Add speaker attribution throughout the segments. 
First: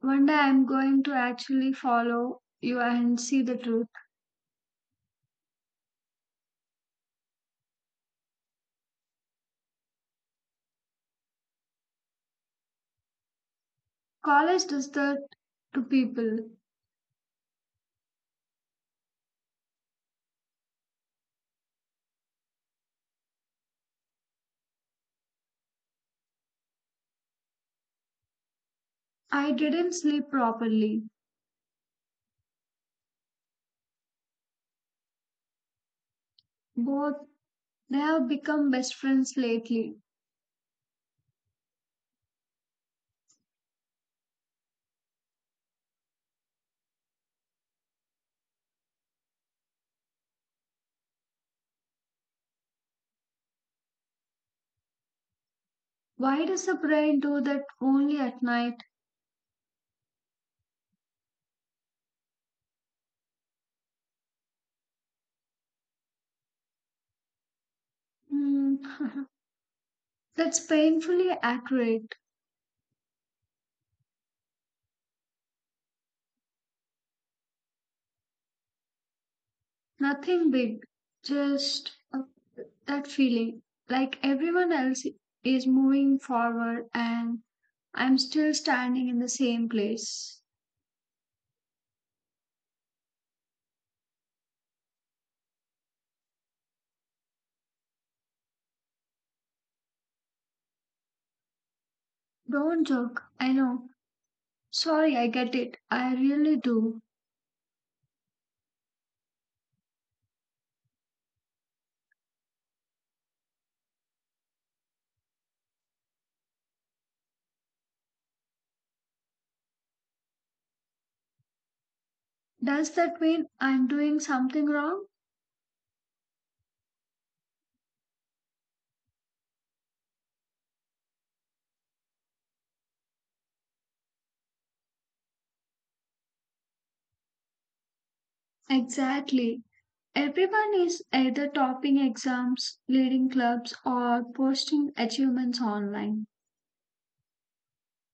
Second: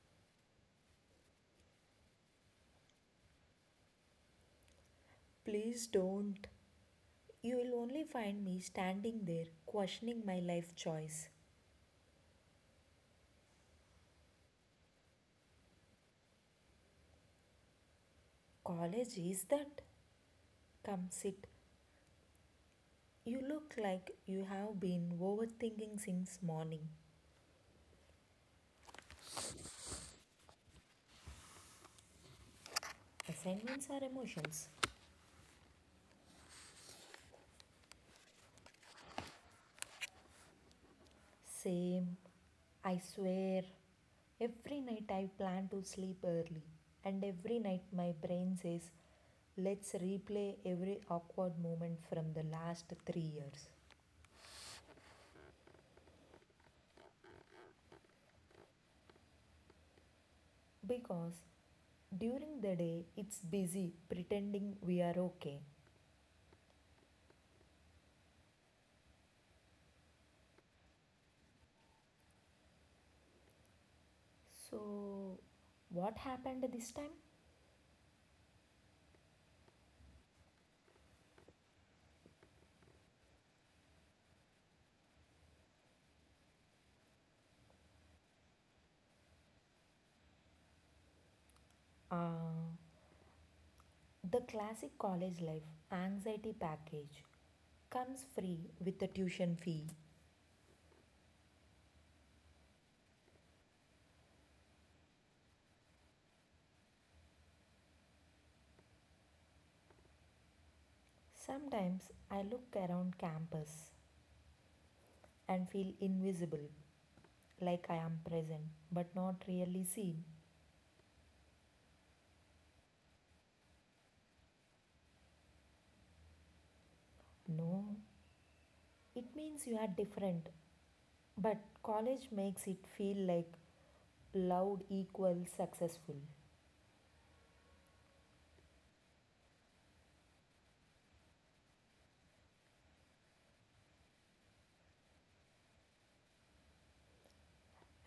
Speaker 1: One day I'm going to actually follow you and see the truth.
Speaker 2: Please don't. You will only find me standing there questioning my life choice.
Speaker 1: College does that to people.
Speaker 2: College is that? Come sit. You look like you have been overthinking since morning.
Speaker 1: I didn't sleep properly.
Speaker 2: Assignments are emotions.
Speaker 1: Both they have become best friends lately.
Speaker 2: Same. I swear. Every night I plan to sleep early, and every night my brain says, let's replay every awkward moment from the last 3 years.
Speaker 1: Why does the brain do that only at night?
Speaker 2: Because during the day, it's busy pretending we are okay.
Speaker 1: Hmm, that's painfully accurate.
Speaker 2: So, what happened this time?
Speaker 1: Nothing big, just that feeling like everyone else is moving forward and I'm still standing in the same place.
Speaker 2: Uh, the classic college life anxiety package comes free with the tuition fee.
Speaker 1: Don't joke, I know. Sorry, I get it. I really do.
Speaker 2: Sometimes I look around campus and feel invisible, like I am present but not really seen.
Speaker 1: Does that mean I'm doing something wrong?
Speaker 2: No, it means you are different, but college makes it feel like loud equals successful.
Speaker 1: Exactly. Everyone is either topping exams, leading clubs, or posting achievements online.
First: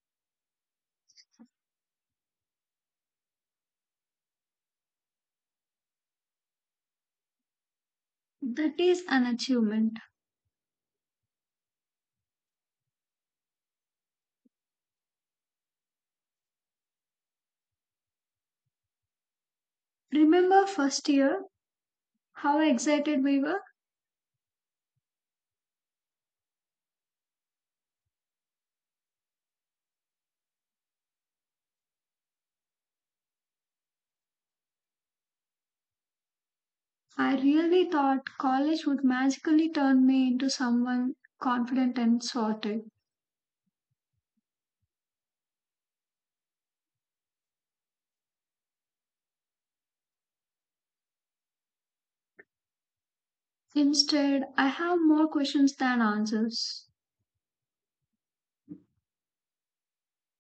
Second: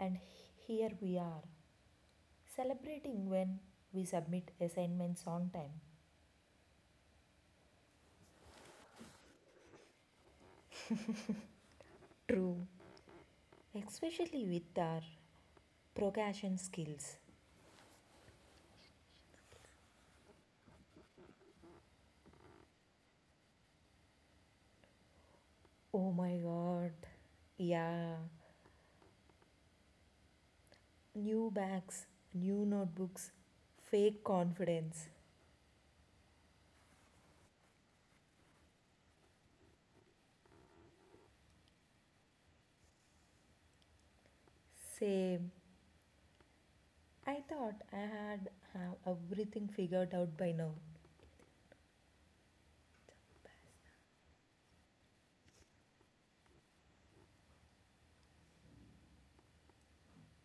Speaker 2: And h- Here we are, celebrating when we submit assignments on time.
Speaker 1: That is an achievement.
Speaker 2: True, especially with our procrastination skills.
Speaker 1: Remember first year? How excited we were?
Speaker 2: Oh my god. Yeah, new bags, new notebooks, fake confidence.
Speaker 1: I really thought college would magically turn me into someone confident and sorted.
Speaker 2: Same. I thought I had have everything figured out by now.
Speaker 1: Instead, I have more questions than answers.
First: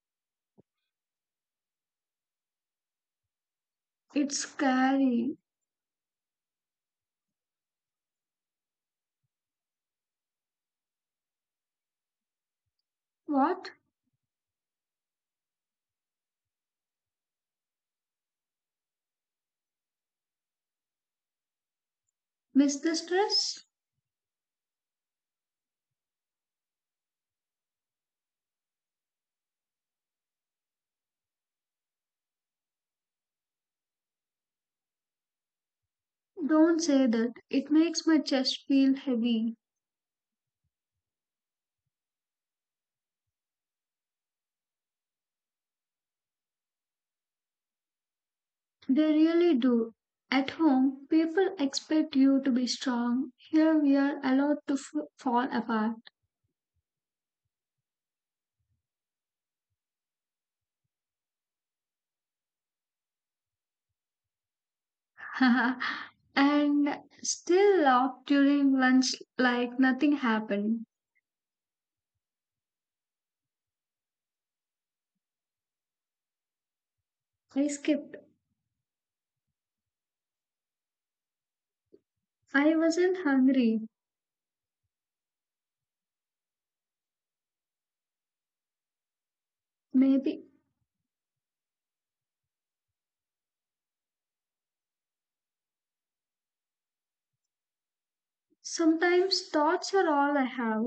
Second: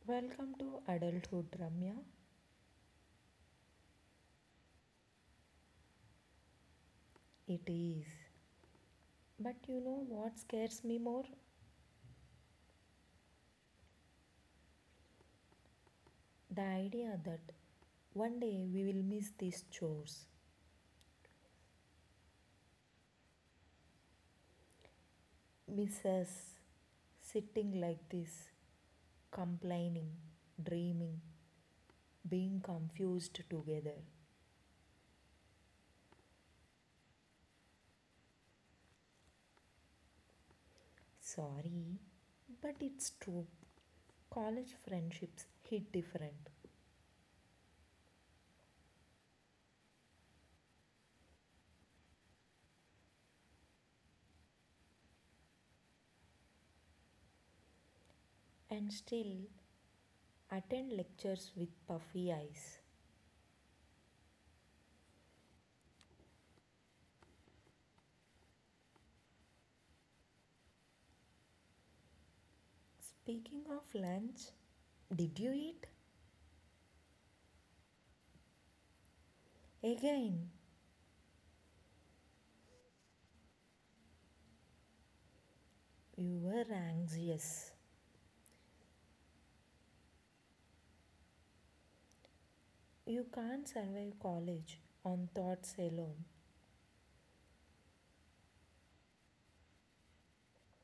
Speaker 2: Welcome to adulthood, Ramya.
Speaker 1: It's scary.
Speaker 2: It is. But you know what scares me more?
Speaker 1: What?
Speaker 2: The idea that one day we will miss these chores.
Speaker 1: Miss the stress?
Speaker 2: Miss us sitting like this, complaining, dreaming, being confused together.
Speaker 1: Don't say that. It makes my chest feel heavy.
Speaker 2: Sorry, but it's true. College friendships hit different
Speaker 1: They really do. At home, people expect you to be strong. Here we are allowed to fall apart.
Speaker 2: and still attend lectures with puffy eyes.
Speaker 1: and still laugh during lunch like nothing happened.
Speaker 2: Speaking of lunch, did you eat?
Speaker 1: I skipped.
Speaker 2: Again,
Speaker 1: I wasn't hungry.
Speaker 2: you were anxious.
Speaker 1: Maybe.
Speaker 2: You can't survive college on thoughts alone.
Speaker 1: Sometimes thoughts are all I have.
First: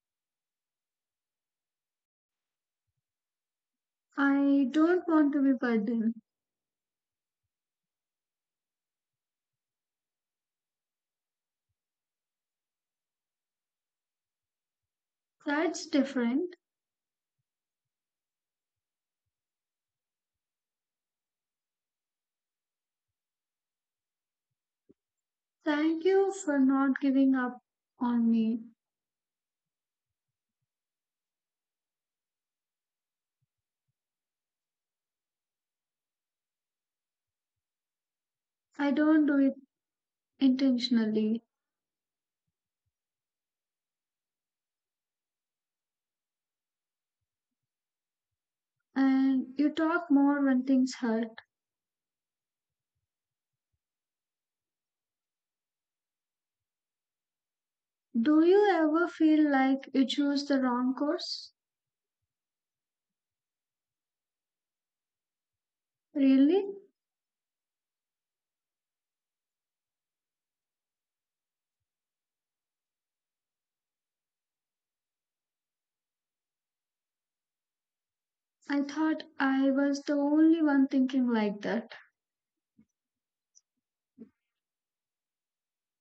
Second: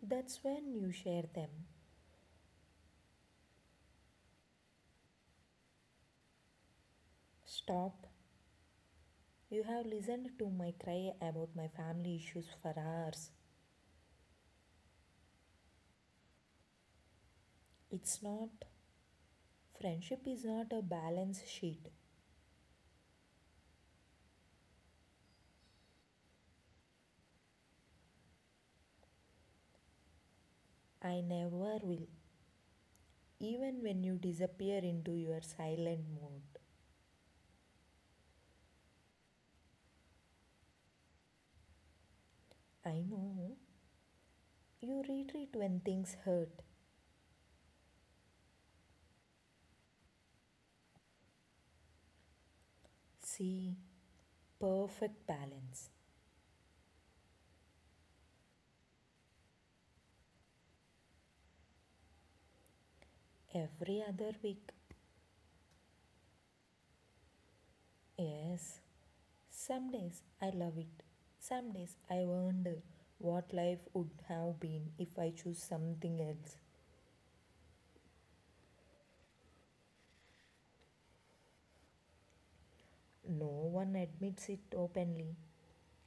Speaker 2: That's when you share them.
Speaker 1: I don't want to be burdened.
Speaker 2: Stop. You have listened to my cry about my family issues for hours.
Speaker 1: That's different.
Speaker 2: It's not. Friendship is not a balance sheet.
Speaker 1: Thank you for not giving up on me.
Speaker 2: I never will. Even when you disappear into your silent mode,
Speaker 1: I don't do it intentionally.
Speaker 2: I know you retreat when things hurt.
Speaker 1: And you talk more when things hurt.
Speaker 2: See, perfect balance.
Speaker 1: Do you ever feel like you choose the wrong course?
Speaker 2: Every other week,
Speaker 1: Really?
Speaker 2: yes. Some days I love it. Some days I wonder what life would have been if I choose something else.
Speaker 1: I thought I was the only one thinking like that.
Speaker 2: No one admits it openly.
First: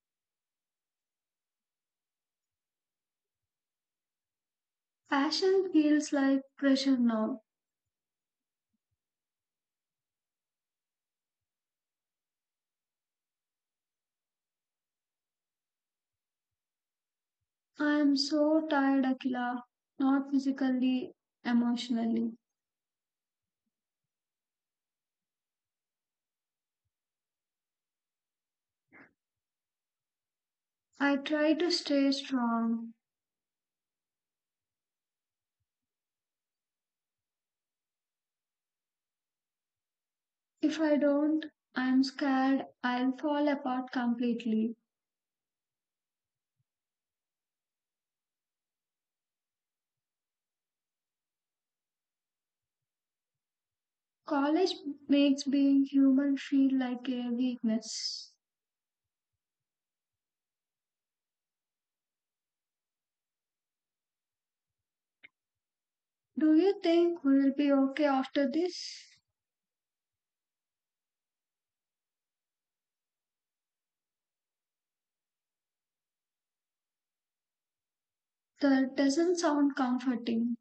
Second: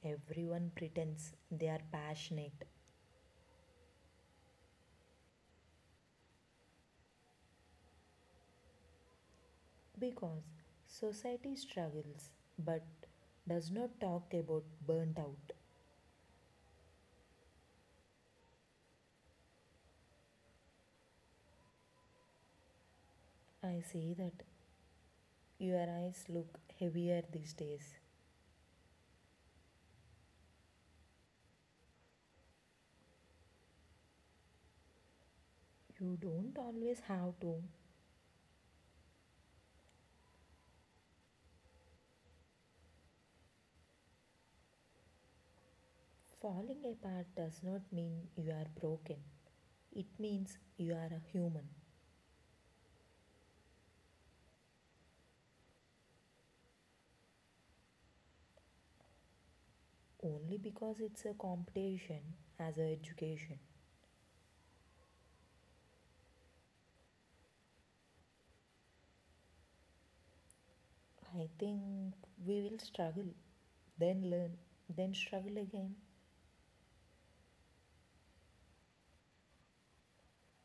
Speaker 2: Everyone pretends they are passionate.
Speaker 1: Passion feels like pressure now.
Speaker 2: Because society struggles but does not talk about burnt out.
Speaker 1: I am so tired, Akila. Not physically, emotionally.
Speaker 2: I say that your eyes look heavier these days.
Speaker 1: I try to stay strong.
Speaker 2: You don't always have to.
Speaker 1: If I don't, I'm scared I'll fall apart completely.
Speaker 2: Falling apart does not mean you are broken, it means you are a human.
Speaker 1: College makes being human feel like a weakness.
Speaker 2: Only because it's a competition as a education.
Speaker 1: Do you think we'll be okay after this?
Speaker 2: I think we will struggle, then learn, then struggle again.
Speaker 1: That doesn't sound comforting.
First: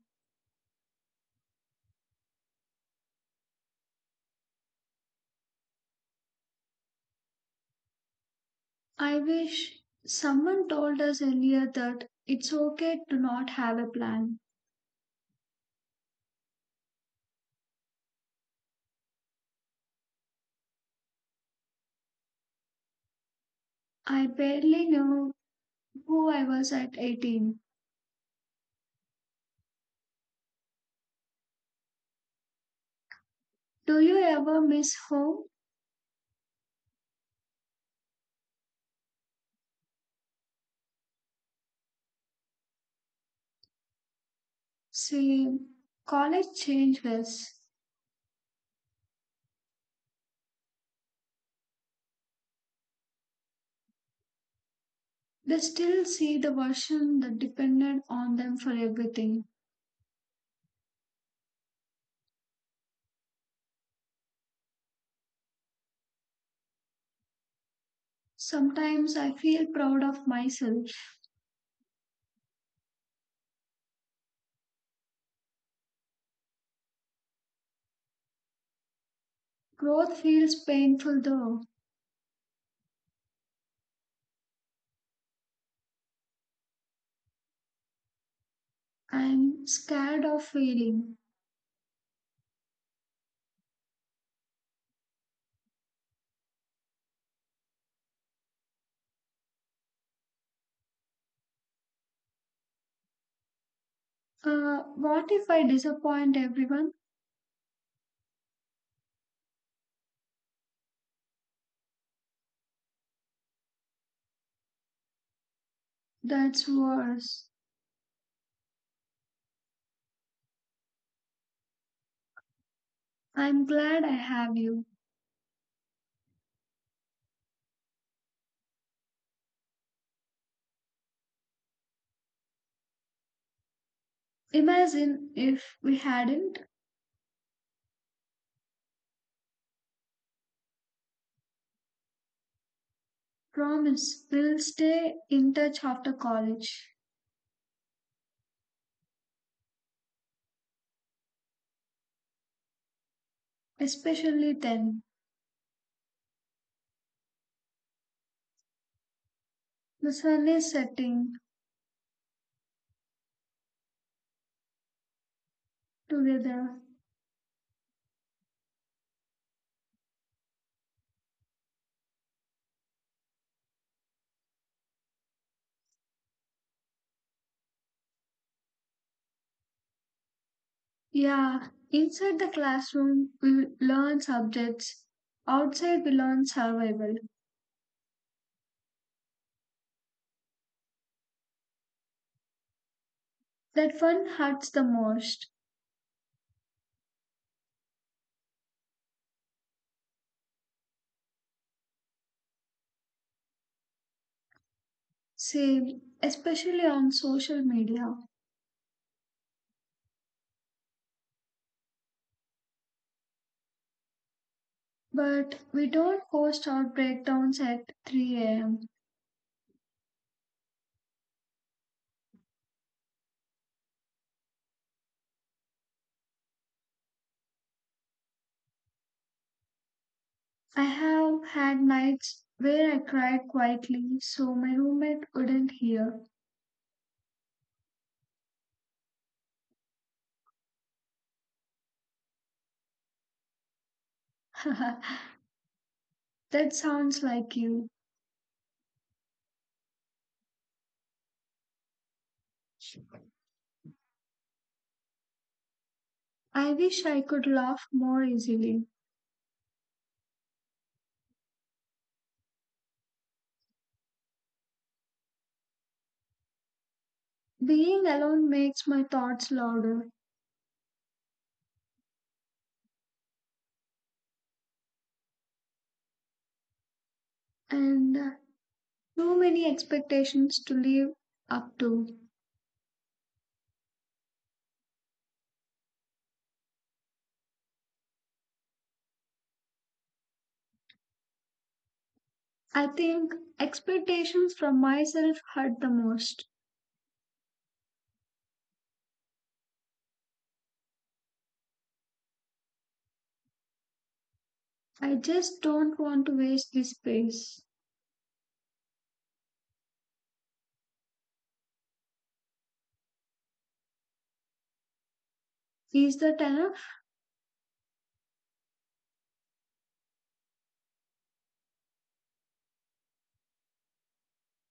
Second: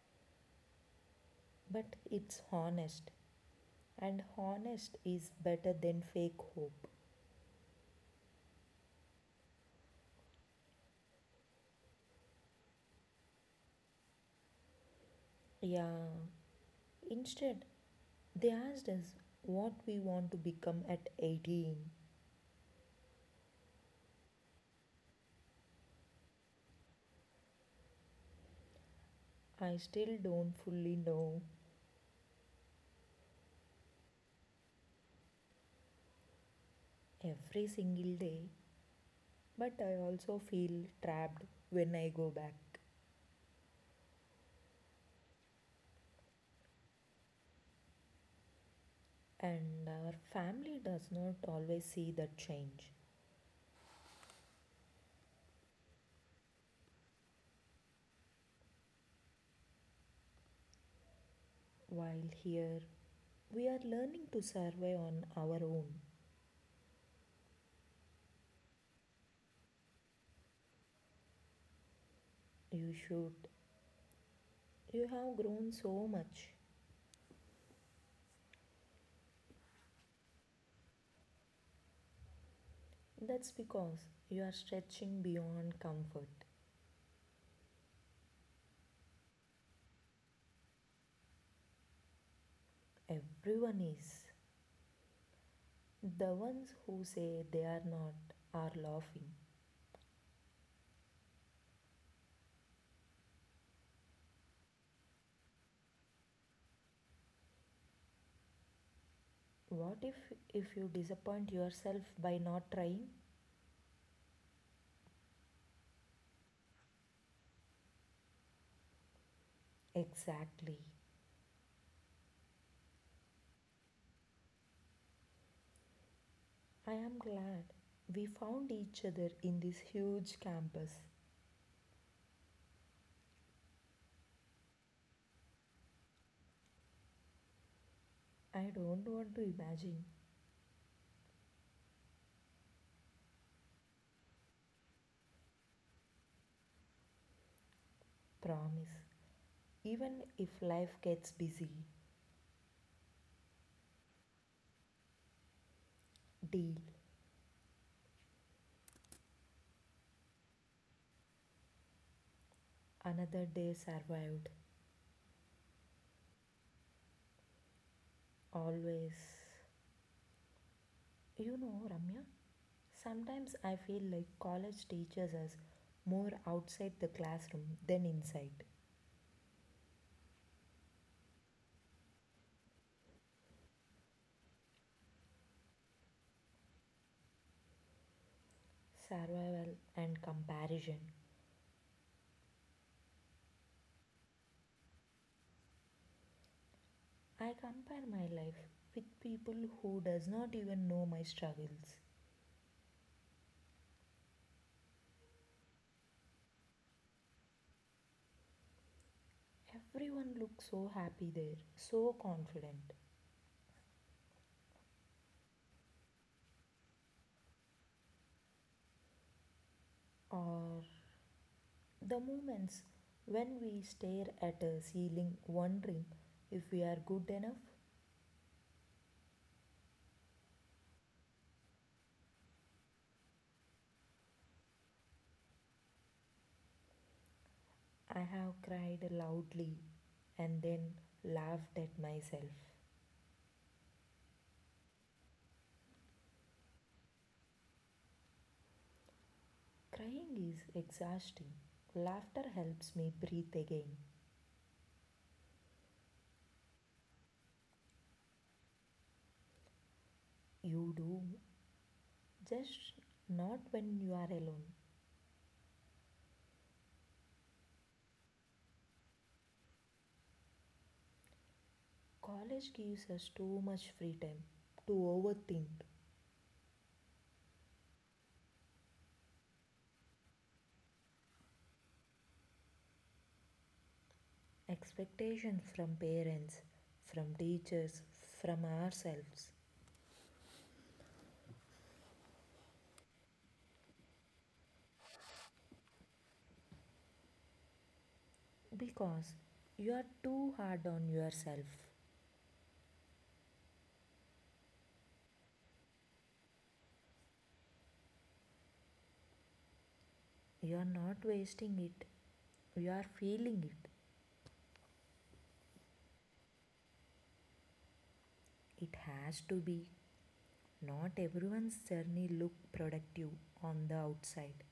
Speaker 2: But it's honest. And honest is better than fake hope.
Speaker 1: I wish someone told us earlier that it's okay to not have a plan.
Speaker 2: Yeah. Instead, they asked us what we want to become at 18.
Speaker 1: I barely knew who I was at 18.
Speaker 2: I still don't fully know
Speaker 1: Do you ever miss home?
Speaker 2: every single day, but I also feel trapped when I go back.
Speaker 1: See, college changed us.
Speaker 2: And our family does not always see that change.
Speaker 1: They still see the version that depended on them for everything.
Speaker 2: While here, we are learning to survive on our own.
Speaker 1: Sometimes I feel proud of myself.
Speaker 2: You should. You have grown so much.
Speaker 1: Growth feels painful though.
Speaker 2: That's because you are stretching beyond comfort.
Speaker 1: I'm scared of failing.
Speaker 2: Everyone is. The ones who say they are not are laughing.
Speaker 1: What if I disappoint everyone?
Speaker 2: What if you disappoint yourself by not trying?
Speaker 1: That's worse.
Speaker 2: Exactly.
Speaker 1: I'm glad I have you.
Speaker 2: I am glad we found each other in this huge campus.
Speaker 1: Imagine if we hadn't.
Speaker 2: I don't want to imagine.
Speaker 1: Promise, we'll stay in touch after college,
Speaker 2: Promise. Even if life gets busy,
Speaker 1: especially then.
Speaker 2: deal.
Speaker 1: The sun is setting
Speaker 2: Another day survived.
Speaker 1: together.
Speaker 2: Always. You know, Ramya, sometimes I feel like college teaches us more outside the classroom than inside.
Speaker 1: Yeah, inside the classroom, we learn subjects. Outside, we learn survival.
Speaker 2: Survival and comparison.
Speaker 1: That one hurts the most,
Speaker 2: I compare my life with people who does not even know my struggles.
Speaker 1: same, especially on social media.
Speaker 2: Everyone looks so happy there, so confident.
Speaker 1: But we don't post our breakdowns at 3 a.m.
Speaker 2: Or the moments when we stare at a ceiling wondering if we are good enough.
Speaker 1: I have had nights where I cried quietly so my roommate wouldn't hear.
Speaker 2: I have cried loudly and then laughed at myself.
Speaker 1: that sounds like you.
Speaker 2: Crying is exhausting. Laughter helps me breathe again.
Speaker 1: I wish I could laugh more easily.
Speaker 2: You do, just not when you are alone.
Speaker 1: Being alone makes my thoughts louder.
Speaker 2: College gives us too much free time to overthink.
Speaker 1: And too many expectations to live up to.
Speaker 2: Expectations from parents, from teachers, from ourselves.
Speaker 1: I think expectations from myself hurt the most.
Speaker 2: Because you are too hard on yourself.
Speaker 1: I just don't want to waste this space.
Speaker 2: You are not wasting it, you are feeling it.
Speaker 1: Is that enough?
Speaker 2: It has to be. Not everyone's journey look productive on the outside.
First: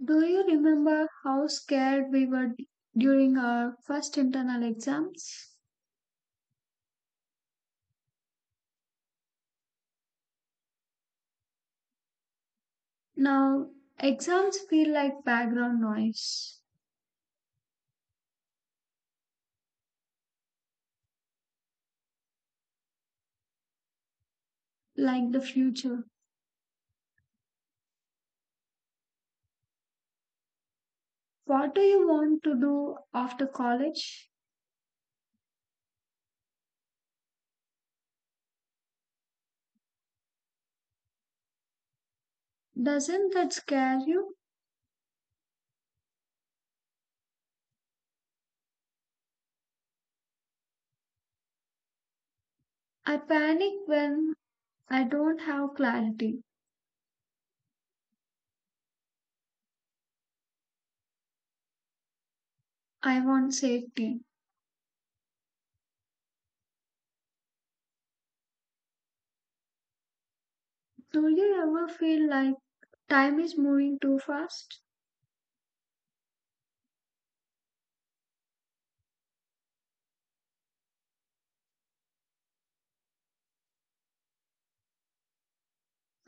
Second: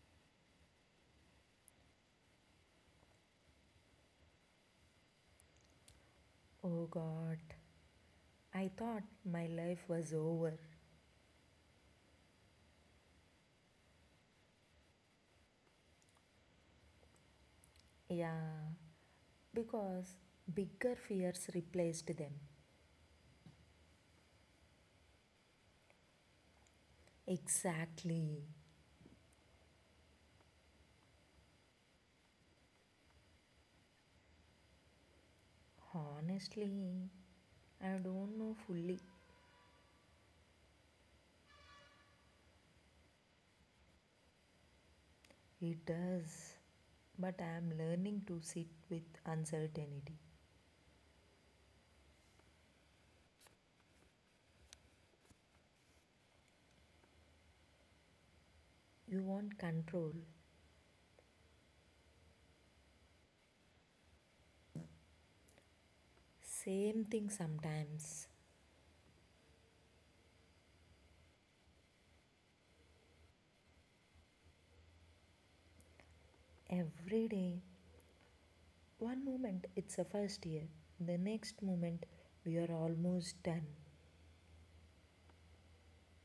Speaker 1: Do you remember how scared we were during our first internal exams?
Speaker 2: Oh god, I thought my life was over.
Speaker 1: Now, exams feel like background noise,
Speaker 2: Yeah, because bigger fears replaced them.
Speaker 1: like the future.
Speaker 2: Exactly.
Speaker 1: What do you want to do after college?
Speaker 2: Honestly, I don't know fully.
Speaker 1: Doesn't that scare you?
Speaker 2: It does, but I am learning to sit with uncertainty.
Speaker 1: I panic when I don't have clarity.
Speaker 2: You want control.
Speaker 1: I want safety.
Speaker 2: Same thing sometimes.
Speaker 1: Do you ever feel like time is moving too fast?
Speaker 2: Every day. One moment it's a first year, the next moment we are almost done.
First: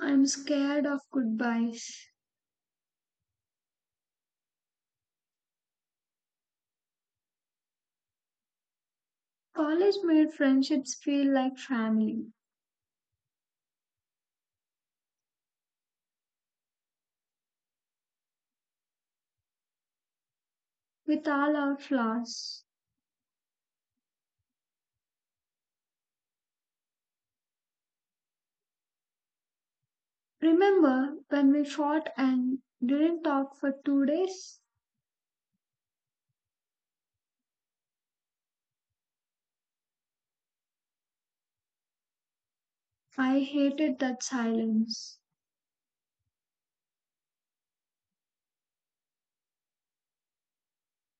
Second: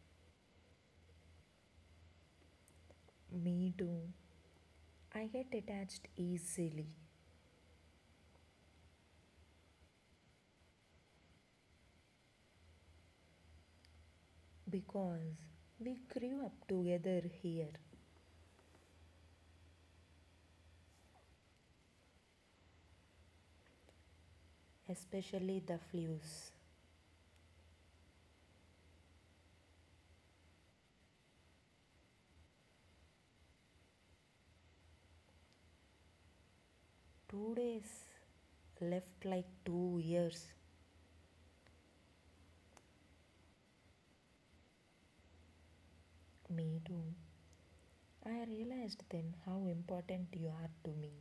Speaker 1: I'm scared of goodbyes.
Speaker 2: Me too. I get attached easily
Speaker 1: College made friendships feel like family,
Speaker 2: because we grew up together here,
Speaker 1: with all our flaws.
Speaker 2: especially the flews.
Speaker 1: Remember when we fought and didn't talk for 2 days?
Speaker 2: 2 days left like 2 years.
Speaker 1: I hated that silence.
Speaker 2: Me too. I realized then how important you are to me.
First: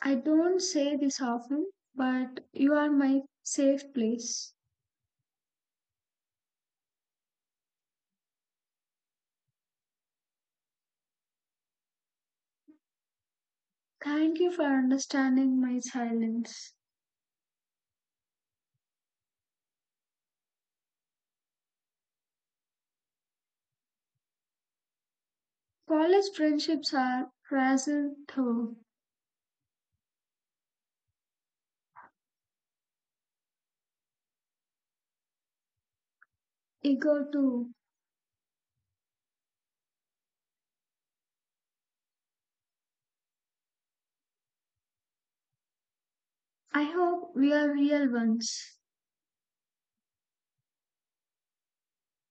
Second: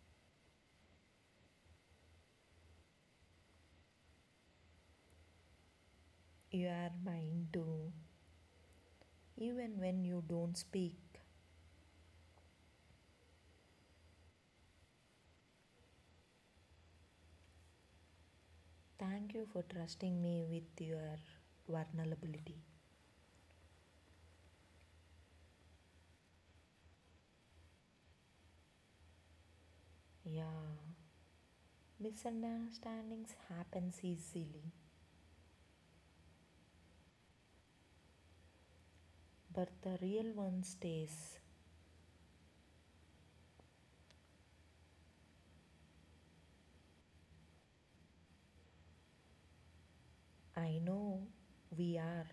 Speaker 1: I don't say this often, but you are my safe place.
Speaker 2: You are mine too, even when you don't speak.
Speaker 1: Thank you for understanding my silence.
Speaker 2: Thank you for trusting me with your vulnerability.
Speaker 1: College friendships are fragile though,
Speaker 2: Yeah, misunderstandings happen easily,
Speaker 1: eager too.
Speaker 2: but the real one stays.
Speaker 1: I hope we are real ones.
Speaker 2: I know we are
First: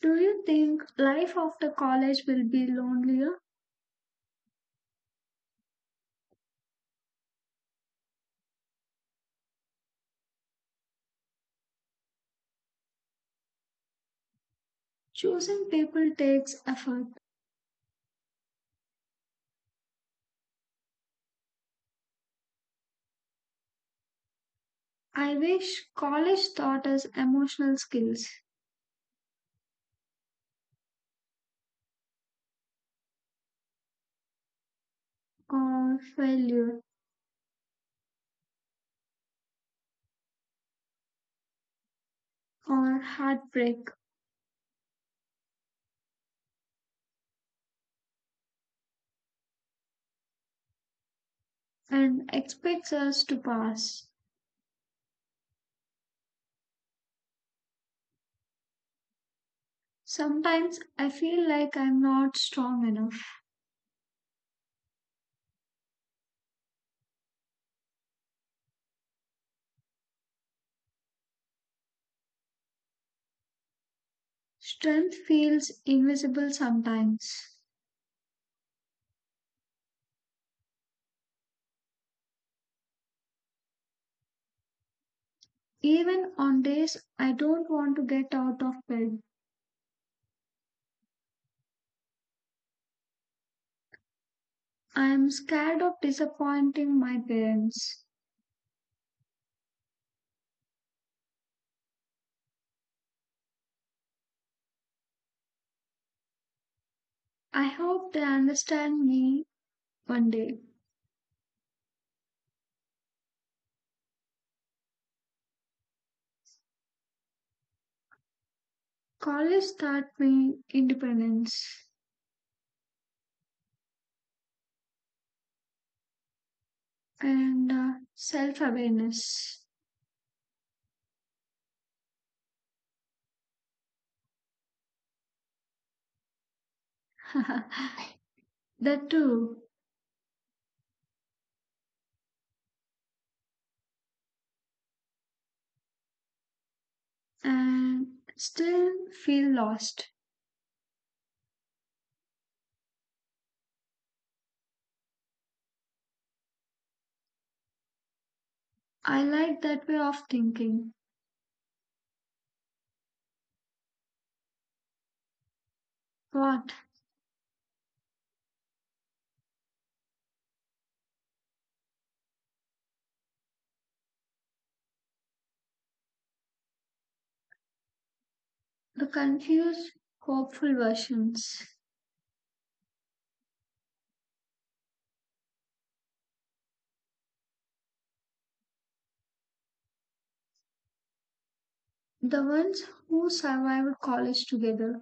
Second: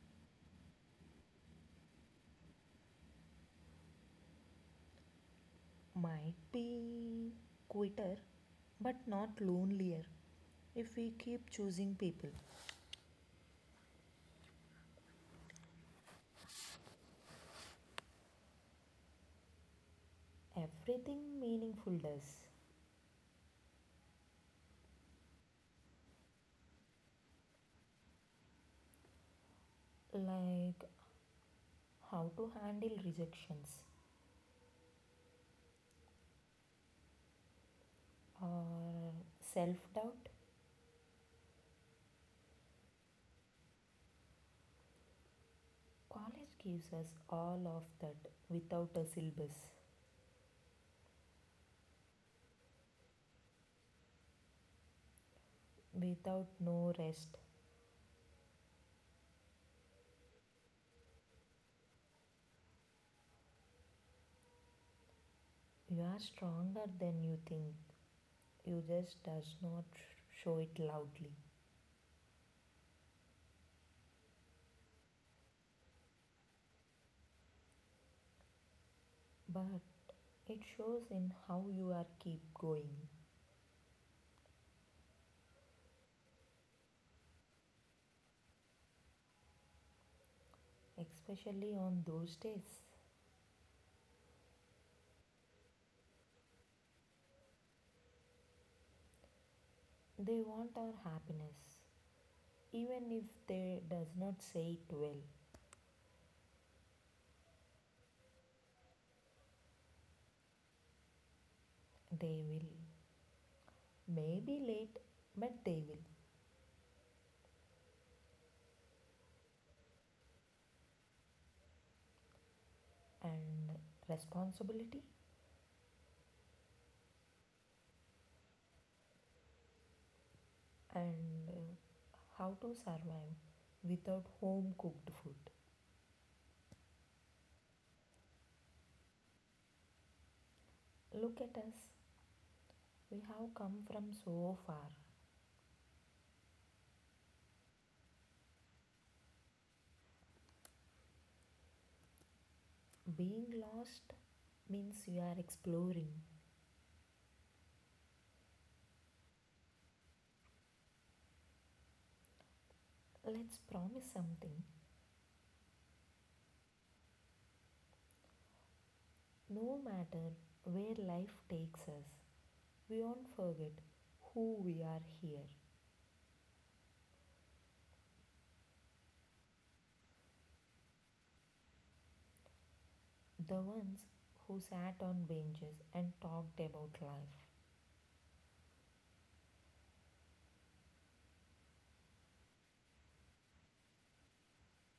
Speaker 1: Do you think life after college will be lonelier?
Speaker 2: might be quieter but not lonelier if we keep choosing people.
Speaker 1: Choosing people takes effort.
Speaker 2: Everything meaningful does,
Speaker 1: I wish college taught us emotional skills
Speaker 2: like how to handle rejections
Speaker 1: or failure
Speaker 2: or self doubt.
Speaker 1: or heartbreak
Speaker 2: College gives us all of that without a syllabus,
Speaker 1: and expects us to pass.
Speaker 2: without no rest.
Speaker 1: Sometimes I feel like I'm not strong enough.
Speaker 2: You are stronger than you think, you just does not show it loudly.
Speaker 1: Strength feels invisible sometimes.
Speaker 2: But it shows in how you are keep going,
Speaker 1: Even on days I don't want to get out of bed,
Speaker 2: especially on those days.
Speaker 1: I am scared of disappointing my parents.
Speaker 2: They want our happiness. Even if they does not say it well,
Speaker 1: I hope they understand me one day.
Speaker 2: they will. Maybe late, but they will.
Speaker 1: College taught me independence
Speaker 2: And responsibility
Speaker 1: and self awareness.
Speaker 2: and how to survive without home cooked food.
Speaker 1: that too,
Speaker 2: Look at us. We have come from so far.
Speaker 1: and still feel lost.
Speaker 2: Being lost means you are exploring.
Speaker 1: I like that way of thinking.
Speaker 2: Let's promise something.
Speaker 1: What?
Speaker 2: No matter where life takes us, we won't forget who we are here.
Speaker 1: The confused, hopeful versions.
Speaker 2: The ones who sat on benches and talked about life.
Speaker 1: The ones who survived college together.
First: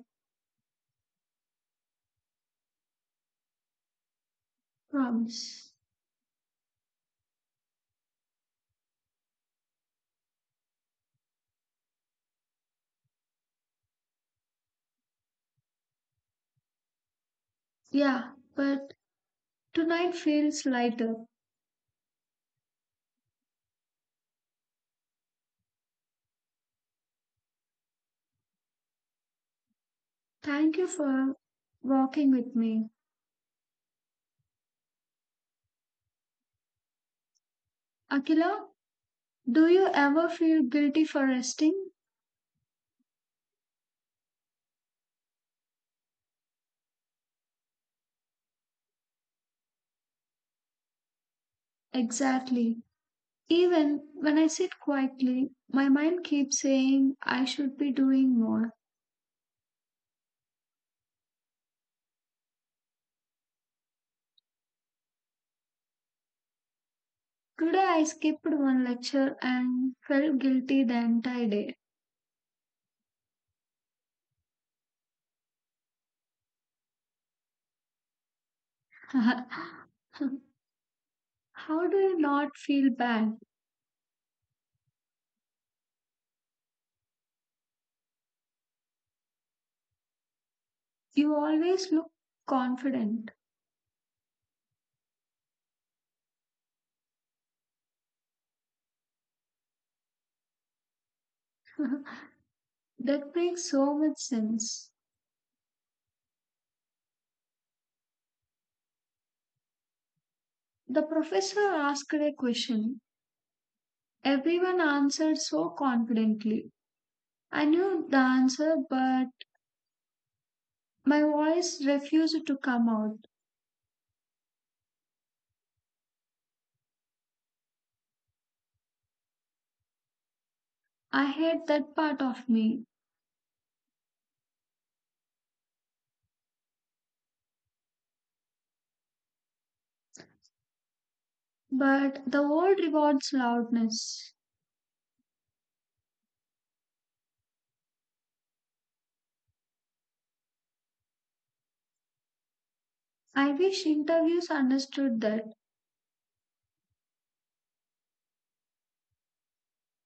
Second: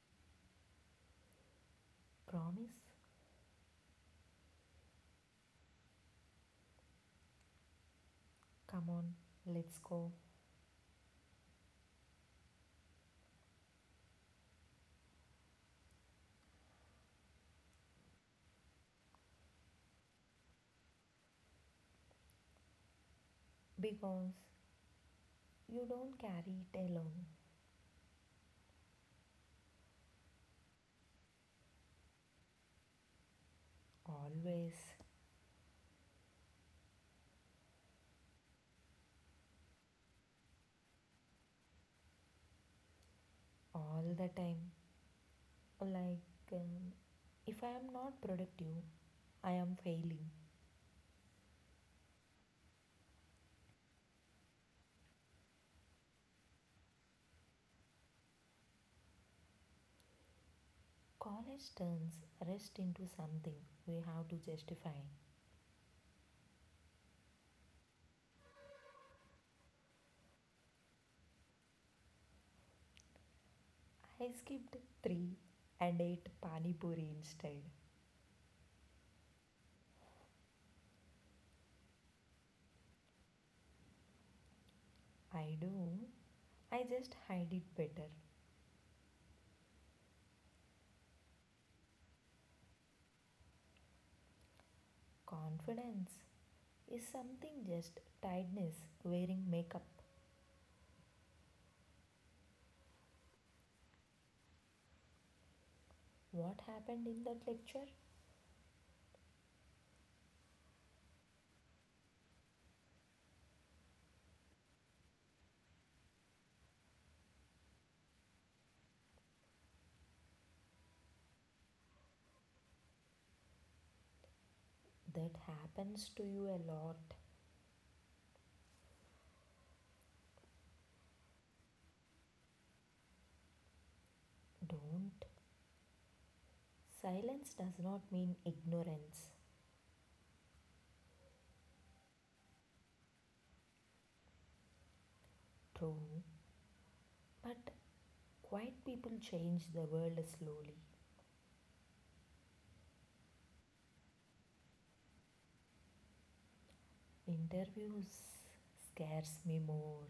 Speaker 2: Promise?
Speaker 1: Promise.
Speaker 2: Come on, let's go.
Speaker 1: Yeah, but tonight feels lighter.
Speaker 2: Because you don't carry it alone.
Speaker 1: Thank you for walking with me.
Speaker 2: Always,
Speaker 1: Akila, do you ever feel guilty for resting?
Speaker 2: all the time. Like, um, if I am not productive, I am failing.
Speaker 1: Exactly. Even when I sit quietly, my mind keeps saying I should be doing more.
Speaker 2: College turns rest into something we have to justify.
Speaker 1: Today I skipped one lecture and felt guilty the entire day.
Speaker 2: I skipped 3 and ate pani puri instead.
Speaker 1: How do you not feel bad?
Speaker 2: I do. I just hide it better.
Speaker 1: You always look confident.
Speaker 2: Confidence is something just tiredness wearing makeup.
Speaker 1: That makes so much sense.
Speaker 2: What happened in that lecture?
Speaker 1: The professor asked a question. Everyone answered so confidently. I knew the answer, but my voice refused to come out.
Speaker 2: That happens to you a lot.
Speaker 1: I hate that part of me,
Speaker 2: Don't. Silence does not mean ignorance.
Speaker 1: but the world rewards loudness.
Speaker 2: True. But quiet people change the world slowly.
Speaker 1: I wish interviews understood that.
Speaker 2: Interviews scares me more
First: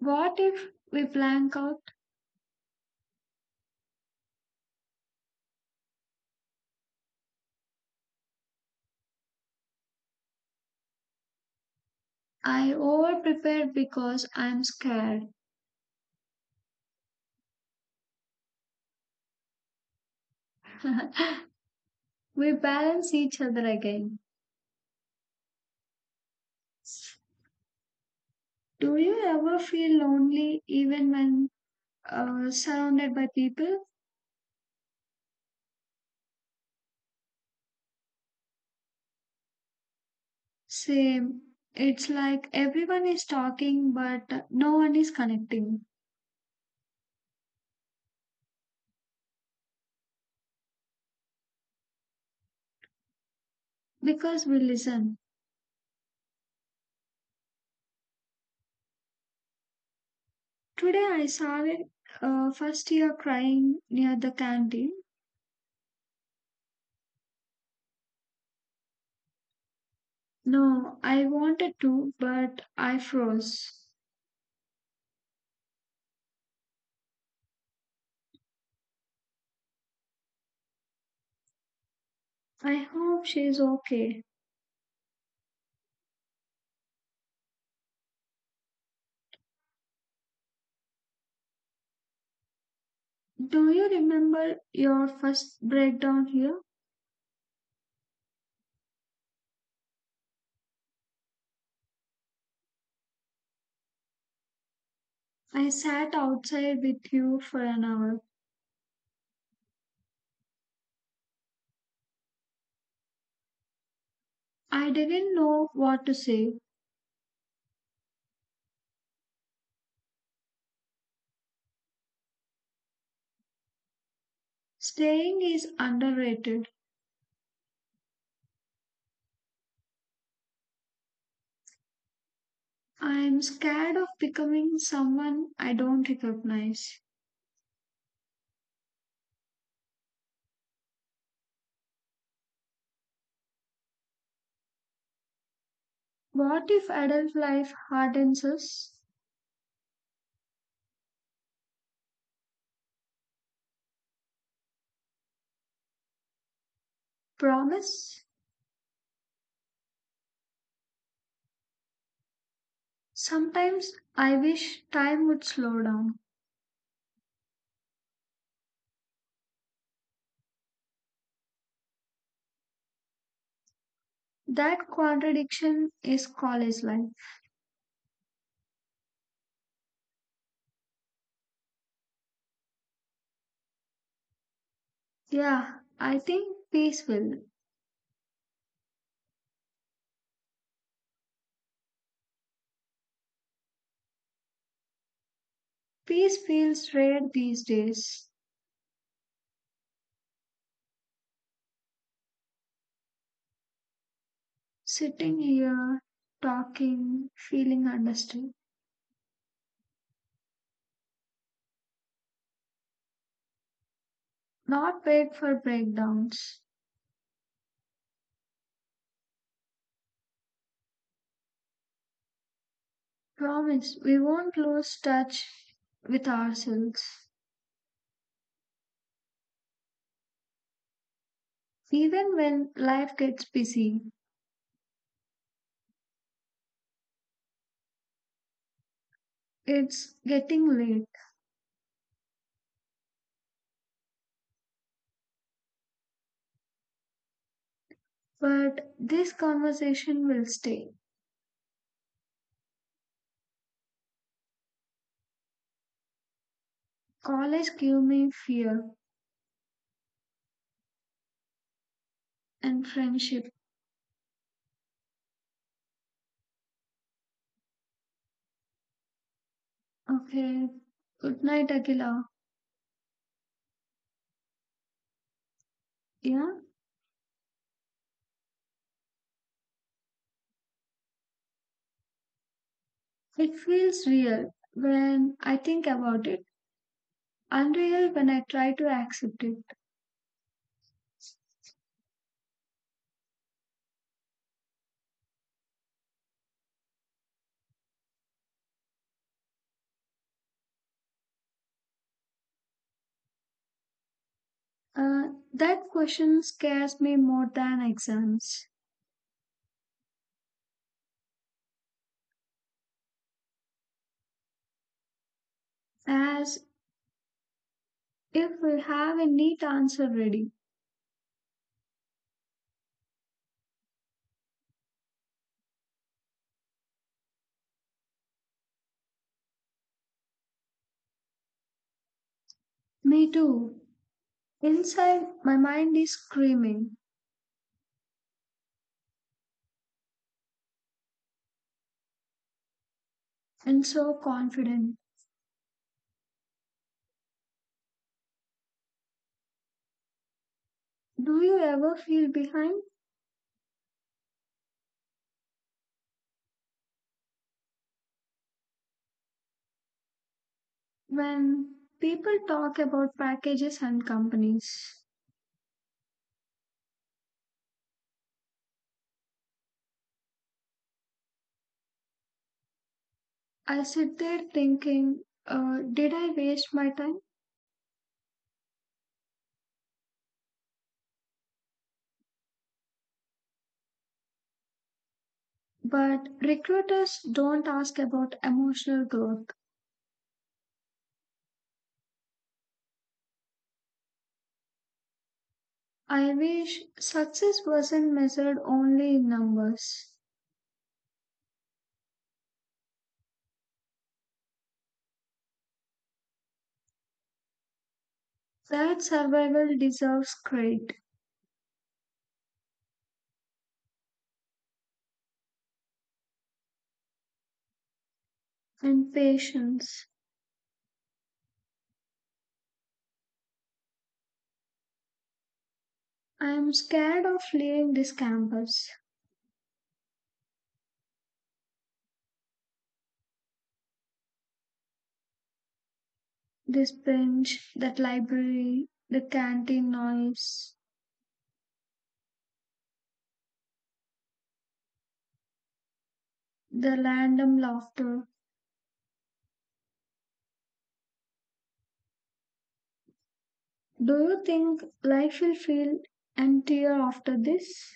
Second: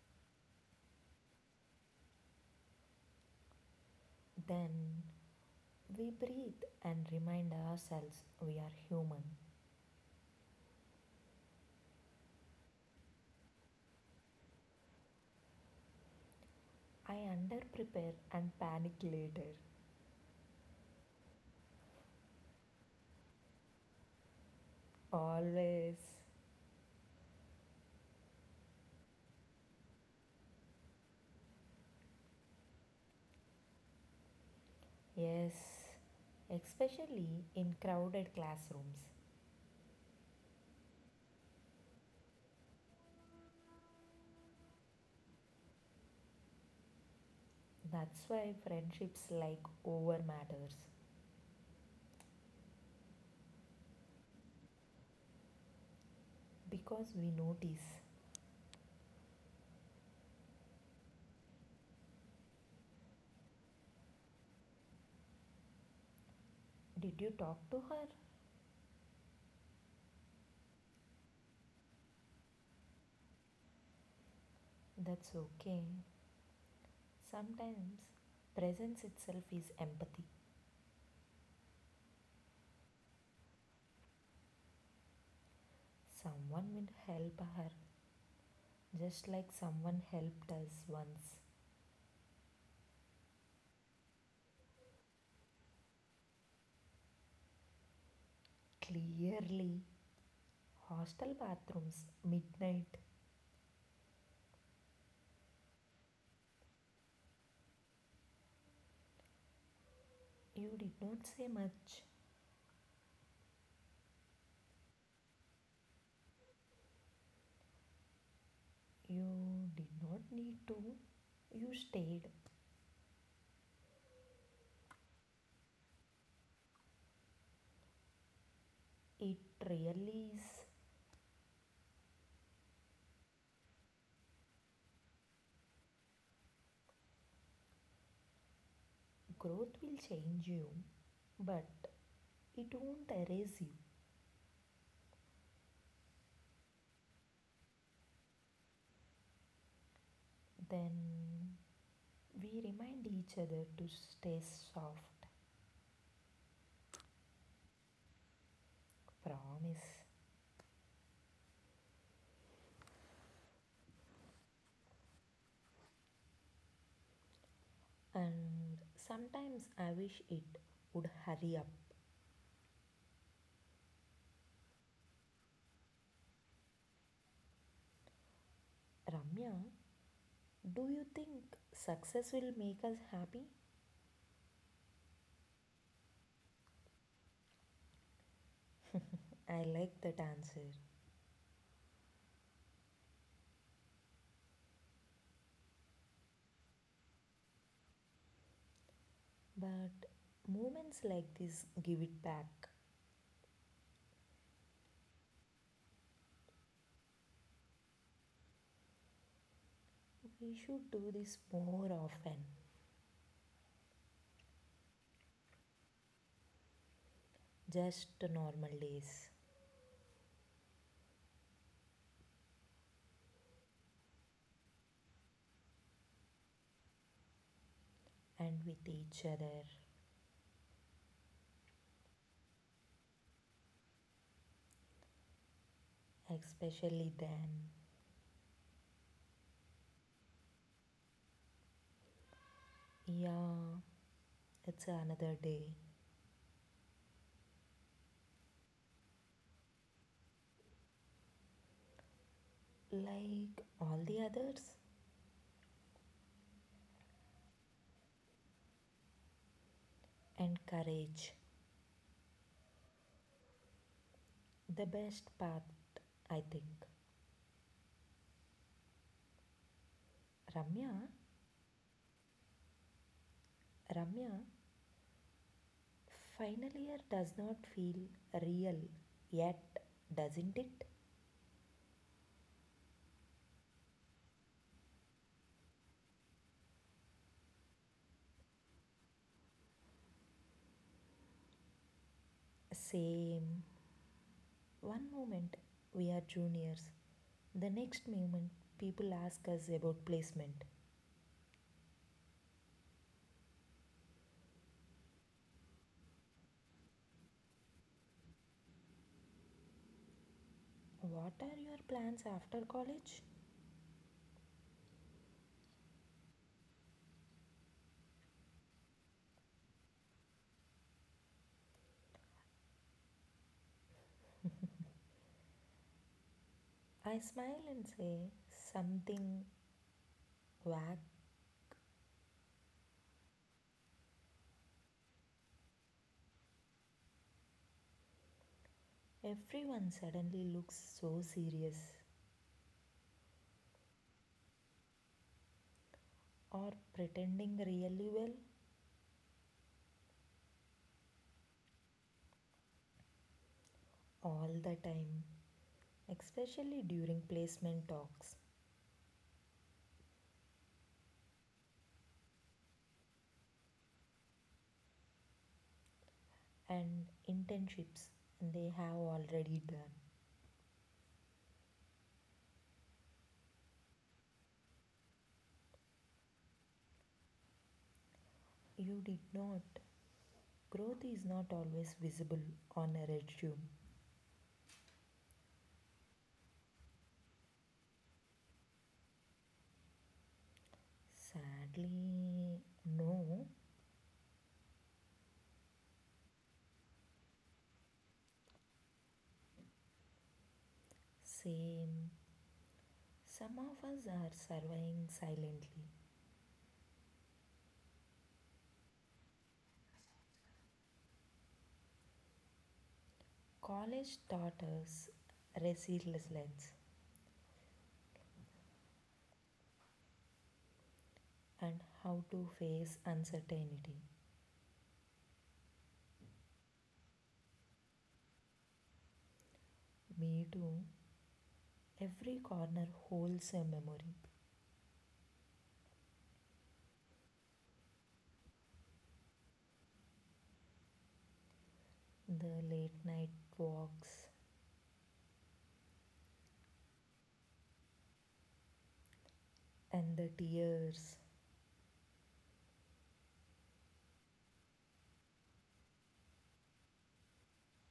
Speaker 1: What if we blank out?
Speaker 2: than we breathe and remind ourselves we are human.
Speaker 1: I over prepared because I'm scared.
Speaker 2: I underprepare and panic later.
Speaker 1: we balance each other again.
Speaker 2: Always.
Speaker 1: Do you ever feel lonely even when surrounded by people.
Speaker 2: Yes. Especially in crowded classrooms.
Speaker 1: Same. It's like everyone is talking, but no one is connecting
Speaker 2: That's why friendships like over matters.
Speaker 1: because we listen.
Speaker 2: Because we notice.
Speaker 1: Today I saw a first year crying near the canteen.
Speaker 2: Did you talk to her?
Speaker 1: No, I wanted to, but I froze.
Speaker 2: That's okay. Sometimes presence itself is empathy.
Speaker 1: I hope she's okay.
Speaker 2: Someone will help her just like someone helped us once.
Speaker 1: Do you remember your first breakdown here?
Speaker 2: Clearly, hostel bathrooms, midnight.
Speaker 1: I sat outside with you for an hour.
Speaker 2: You did not say much.
Speaker 1: I didn't know what to say.
Speaker 2: You did not need to. You stayed.
Speaker 1: Staying is underrated.
Speaker 2: It really is.
Speaker 1: I'm scared of becoming someone I don't recognize.
Speaker 2: Growth will change you, but it won't erase you.
Speaker 1: What if adult life hardens us?
Speaker 2: Then we remind each other to stay soft.
Speaker 1: Promise?
Speaker 2: Promise.
Speaker 1: Sometimes I wish time would slow down.
Speaker 2: And sometimes I wish it would hurry up.
Speaker 1: That contradiction is college life.
Speaker 2: Ramya, do you think success will make us happy?
Speaker 1: Yeah, I think peace will.
Speaker 2: I like that answer.
Speaker 1: Peace feels rare these days.
Speaker 2: But moments like this give it back.
Speaker 1: Sitting here, talking, feeling understood.
Speaker 2: We should do this more often,
Speaker 1: Not wait for breakdowns.
Speaker 2: just normal days
Speaker 1: Promise we won't lose touch with ourselves.
Speaker 2: and with each other,
Speaker 1: Even when life gets busy,
Speaker 2: especially then.
Speaker 1: it's getting late,
Speaker 2: Yeah, it's another day,
Speaker 1: but this conversation will stay.
Speaker 2: like all the others.
Speaker 1: College gave me fear
Speaker 2: And courage,
Speaker 1: and friendship.
Speaker 2: the best part, I think.
Speaker 1: Okay,
Speaker 2: Ramya,
Speaker 1: good night, Akila.
Speaker 2: Ramya,
Speaker 1: Yeah,
Speaker 2: final year does not feel real yet, doesn't it?
Speaker 1: it feels real when I think about it, unreal when I try to accept it.
Speaker 2: Same. One moment we are juniors, the next moment people ask us about placement.
Speaker 1: That question scares me more than exams,
Speaker 2: What are your plans after college?
Speaker 1: as if we have a neat answer ready.
Speaker 2: I smile and say something vague.
Speaker 1: Me too. Inside, my mind is screaming.
Speaker 2: Everyone suddenly looks so serious
Speaker 1: And so confident.
Speaker 2: or pretending really well
Speaker 1: Do you ever feel behind?
Speaker 2: all the time, especially during placement talks
Speaker 1: When people talk about packages and companies,
Speaker 2: and internships they have already done.
Speaker 1: I sit there thinking, did I waste my time?
Speaker 2: You did not. Growth is not always visible on a resume.
Speaker 1: But recruiters don't ask about emotional growth.
Speaker 2: Sadly, no.
Speaker 1: I wish success wasn't measured only in numbers.
Speaker 2: Same. Some of us are surviving silently.
Speaker 1: That survival deserves credit
Speaker 2: College taught us resilience
Speaker 1: and patience.
Speaker 2: and how to face uncertainty.
Speaker 1: I am scared of leaving this campus.
Speaker 2: Me too. Every corner holds a memory.
Speaker 1: This bench, that library, the canteen noise,
Speaker 2: The late night walks
Speaker 1: the random laughter.
Speaker 2: and the tears.
Speaker 1: Do you think life will feel emptier after this?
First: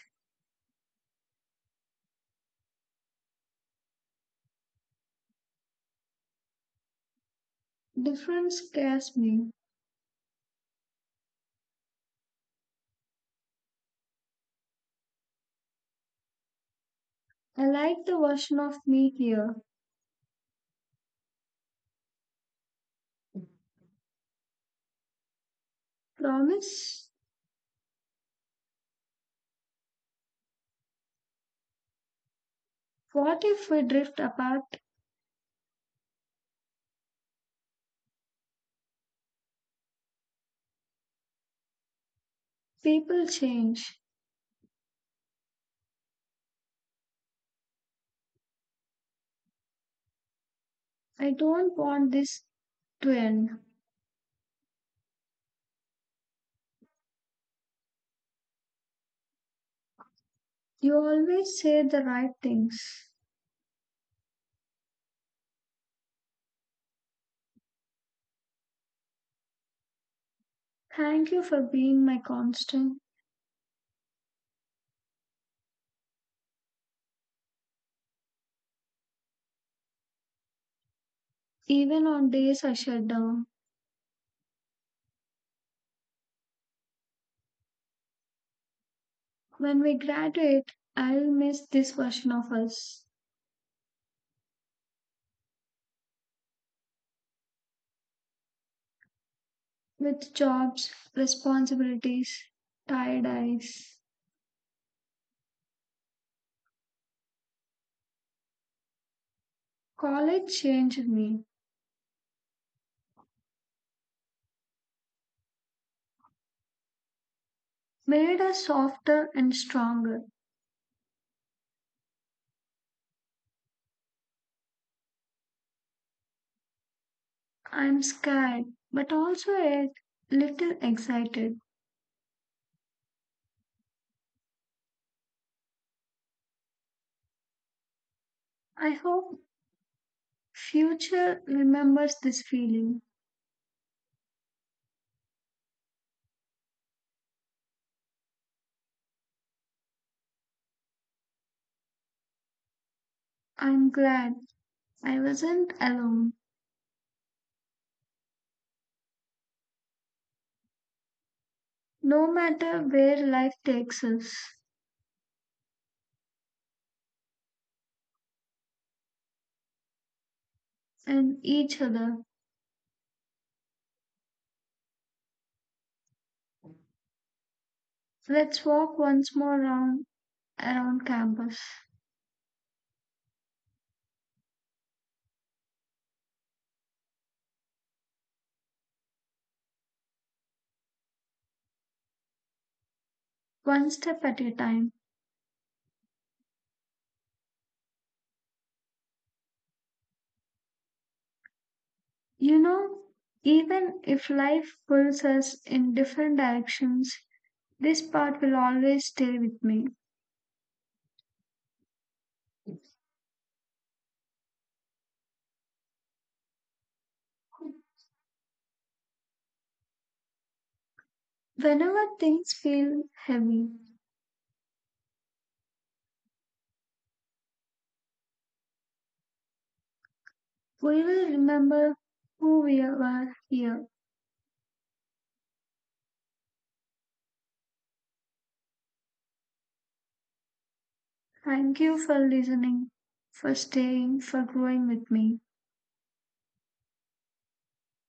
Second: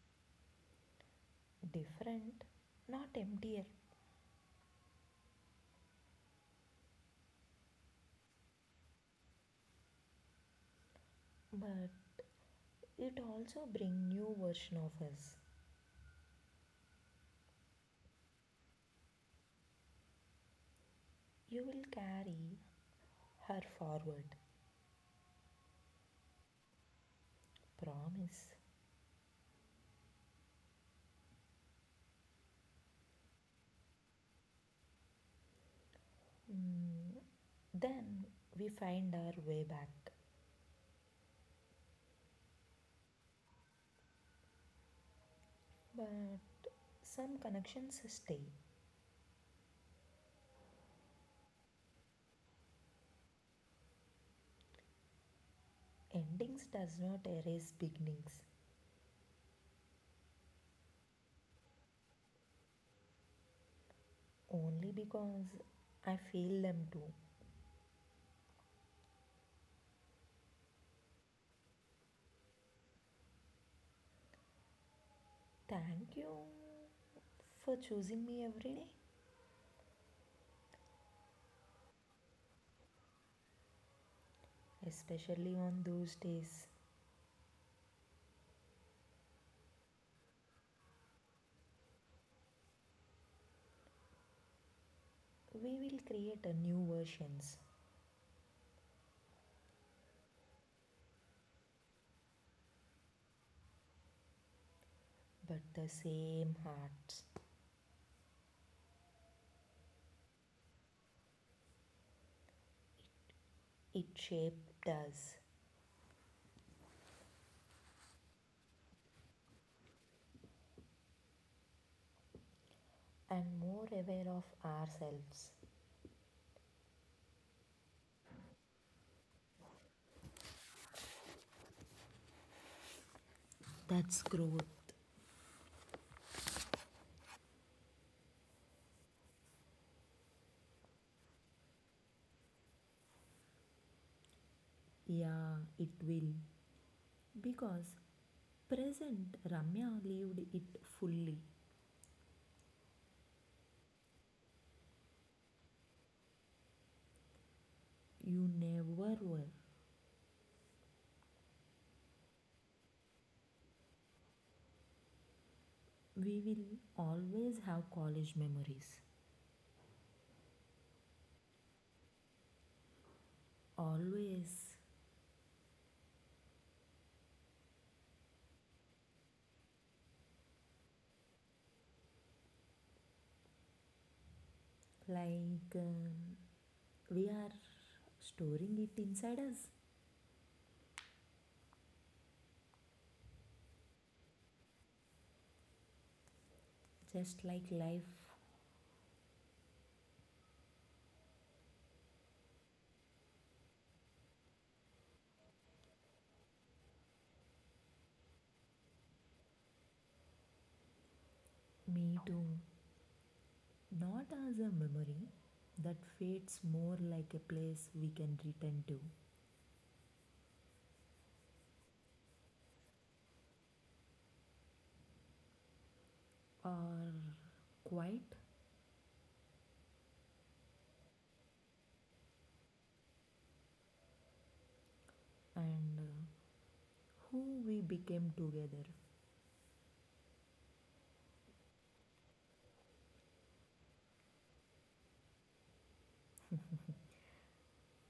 Speaker 2: Different, not emptier,
Speaker 1: Difference scares me.
Speaker 2: but it also brings new version of us.
Speaker 1: I like the version of me here.
Speaker 2: You will carry her forward.
Speaker 1: Promise?
Speaker 2: Promise.
Speaker 1: What if we drift apart?
Speaker 2: Mm, then we find our way back.
Speaker 1: People change.
Speaker 2: But some connections stay.
Speaker 1: I don't want this to end.
Speaker 2: Endings does not erase beginnings,
Speaker 1: You always say the right things.
Speaker 2: only because I feel them too.
Speaker 1: Thank you for being my constant,
Speaker 2: Thank you for choosing me every day,
Speaker 1: even on days I shut down.
Speaker 2: especially on those days.
Speaker 1: When we graduate, I'll miss this version of us
Speaker 2: We will create a new versions,
Speaker 1: with jobs, responsibilities, tired eyes.
Speaker 2: but the same hearts.
Speaker 1: College changed me,
Speaker 2: It shaped us
Speaker 1: made us softer and stronger.
Speaker 2: and more aware of ourselves.
Speaker 1: I'm scared, but also a little excited.
Speaker 2: That's growth.
Speaker 1: I hope future remembers this feeling.
Speaker 2: Yeah, it will. Because present Ramya lived it fully.
Speaker 1: I'm glad I wasn't alone.
Speaker 2: You never were.
Speaker 1: No matter where life takes us
Speaker 2: We will always have college memories.
Speaker 1: and each other,
Speaker 2: Always.
Speaker 1: let's walk once more round around campus,
Speaker 2: Like um, we are storing it inside us.
Speaker 1: one step at a time.
Speaker 2: Just like life,
Speaker 1: You know, even if life pulls us in different directions, this part will always stay with me.
Speaker 2: me too. Not as a memory that fades more like a place we can return to.
Speaker 1: Whenever things feel heavy,
Speaker 2: Or quiet
Speaker 1: we will remember who we were here.
Speaker 2: and who we became together.
Speaker 1: Thank you for listening, for staying, for growing with me.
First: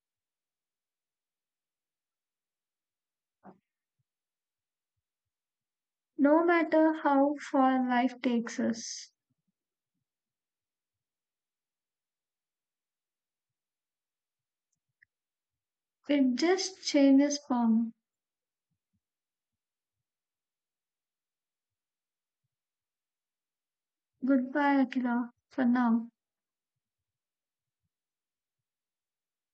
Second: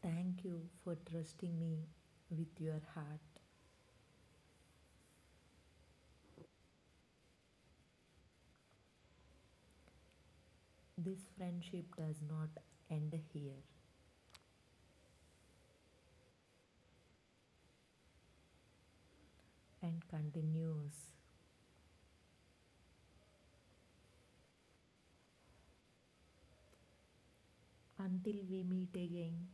Speaker 2: Thank you for trusting me with your heart.
Speaker 1: No matter how far life takes us,
Speaker 2: This friendship does not end here
Speaker 1: it just changes form.
Speaker 2: and continues
Speaker 1: Goodbye, Akira, for now.
Speaker 2: until we meet again.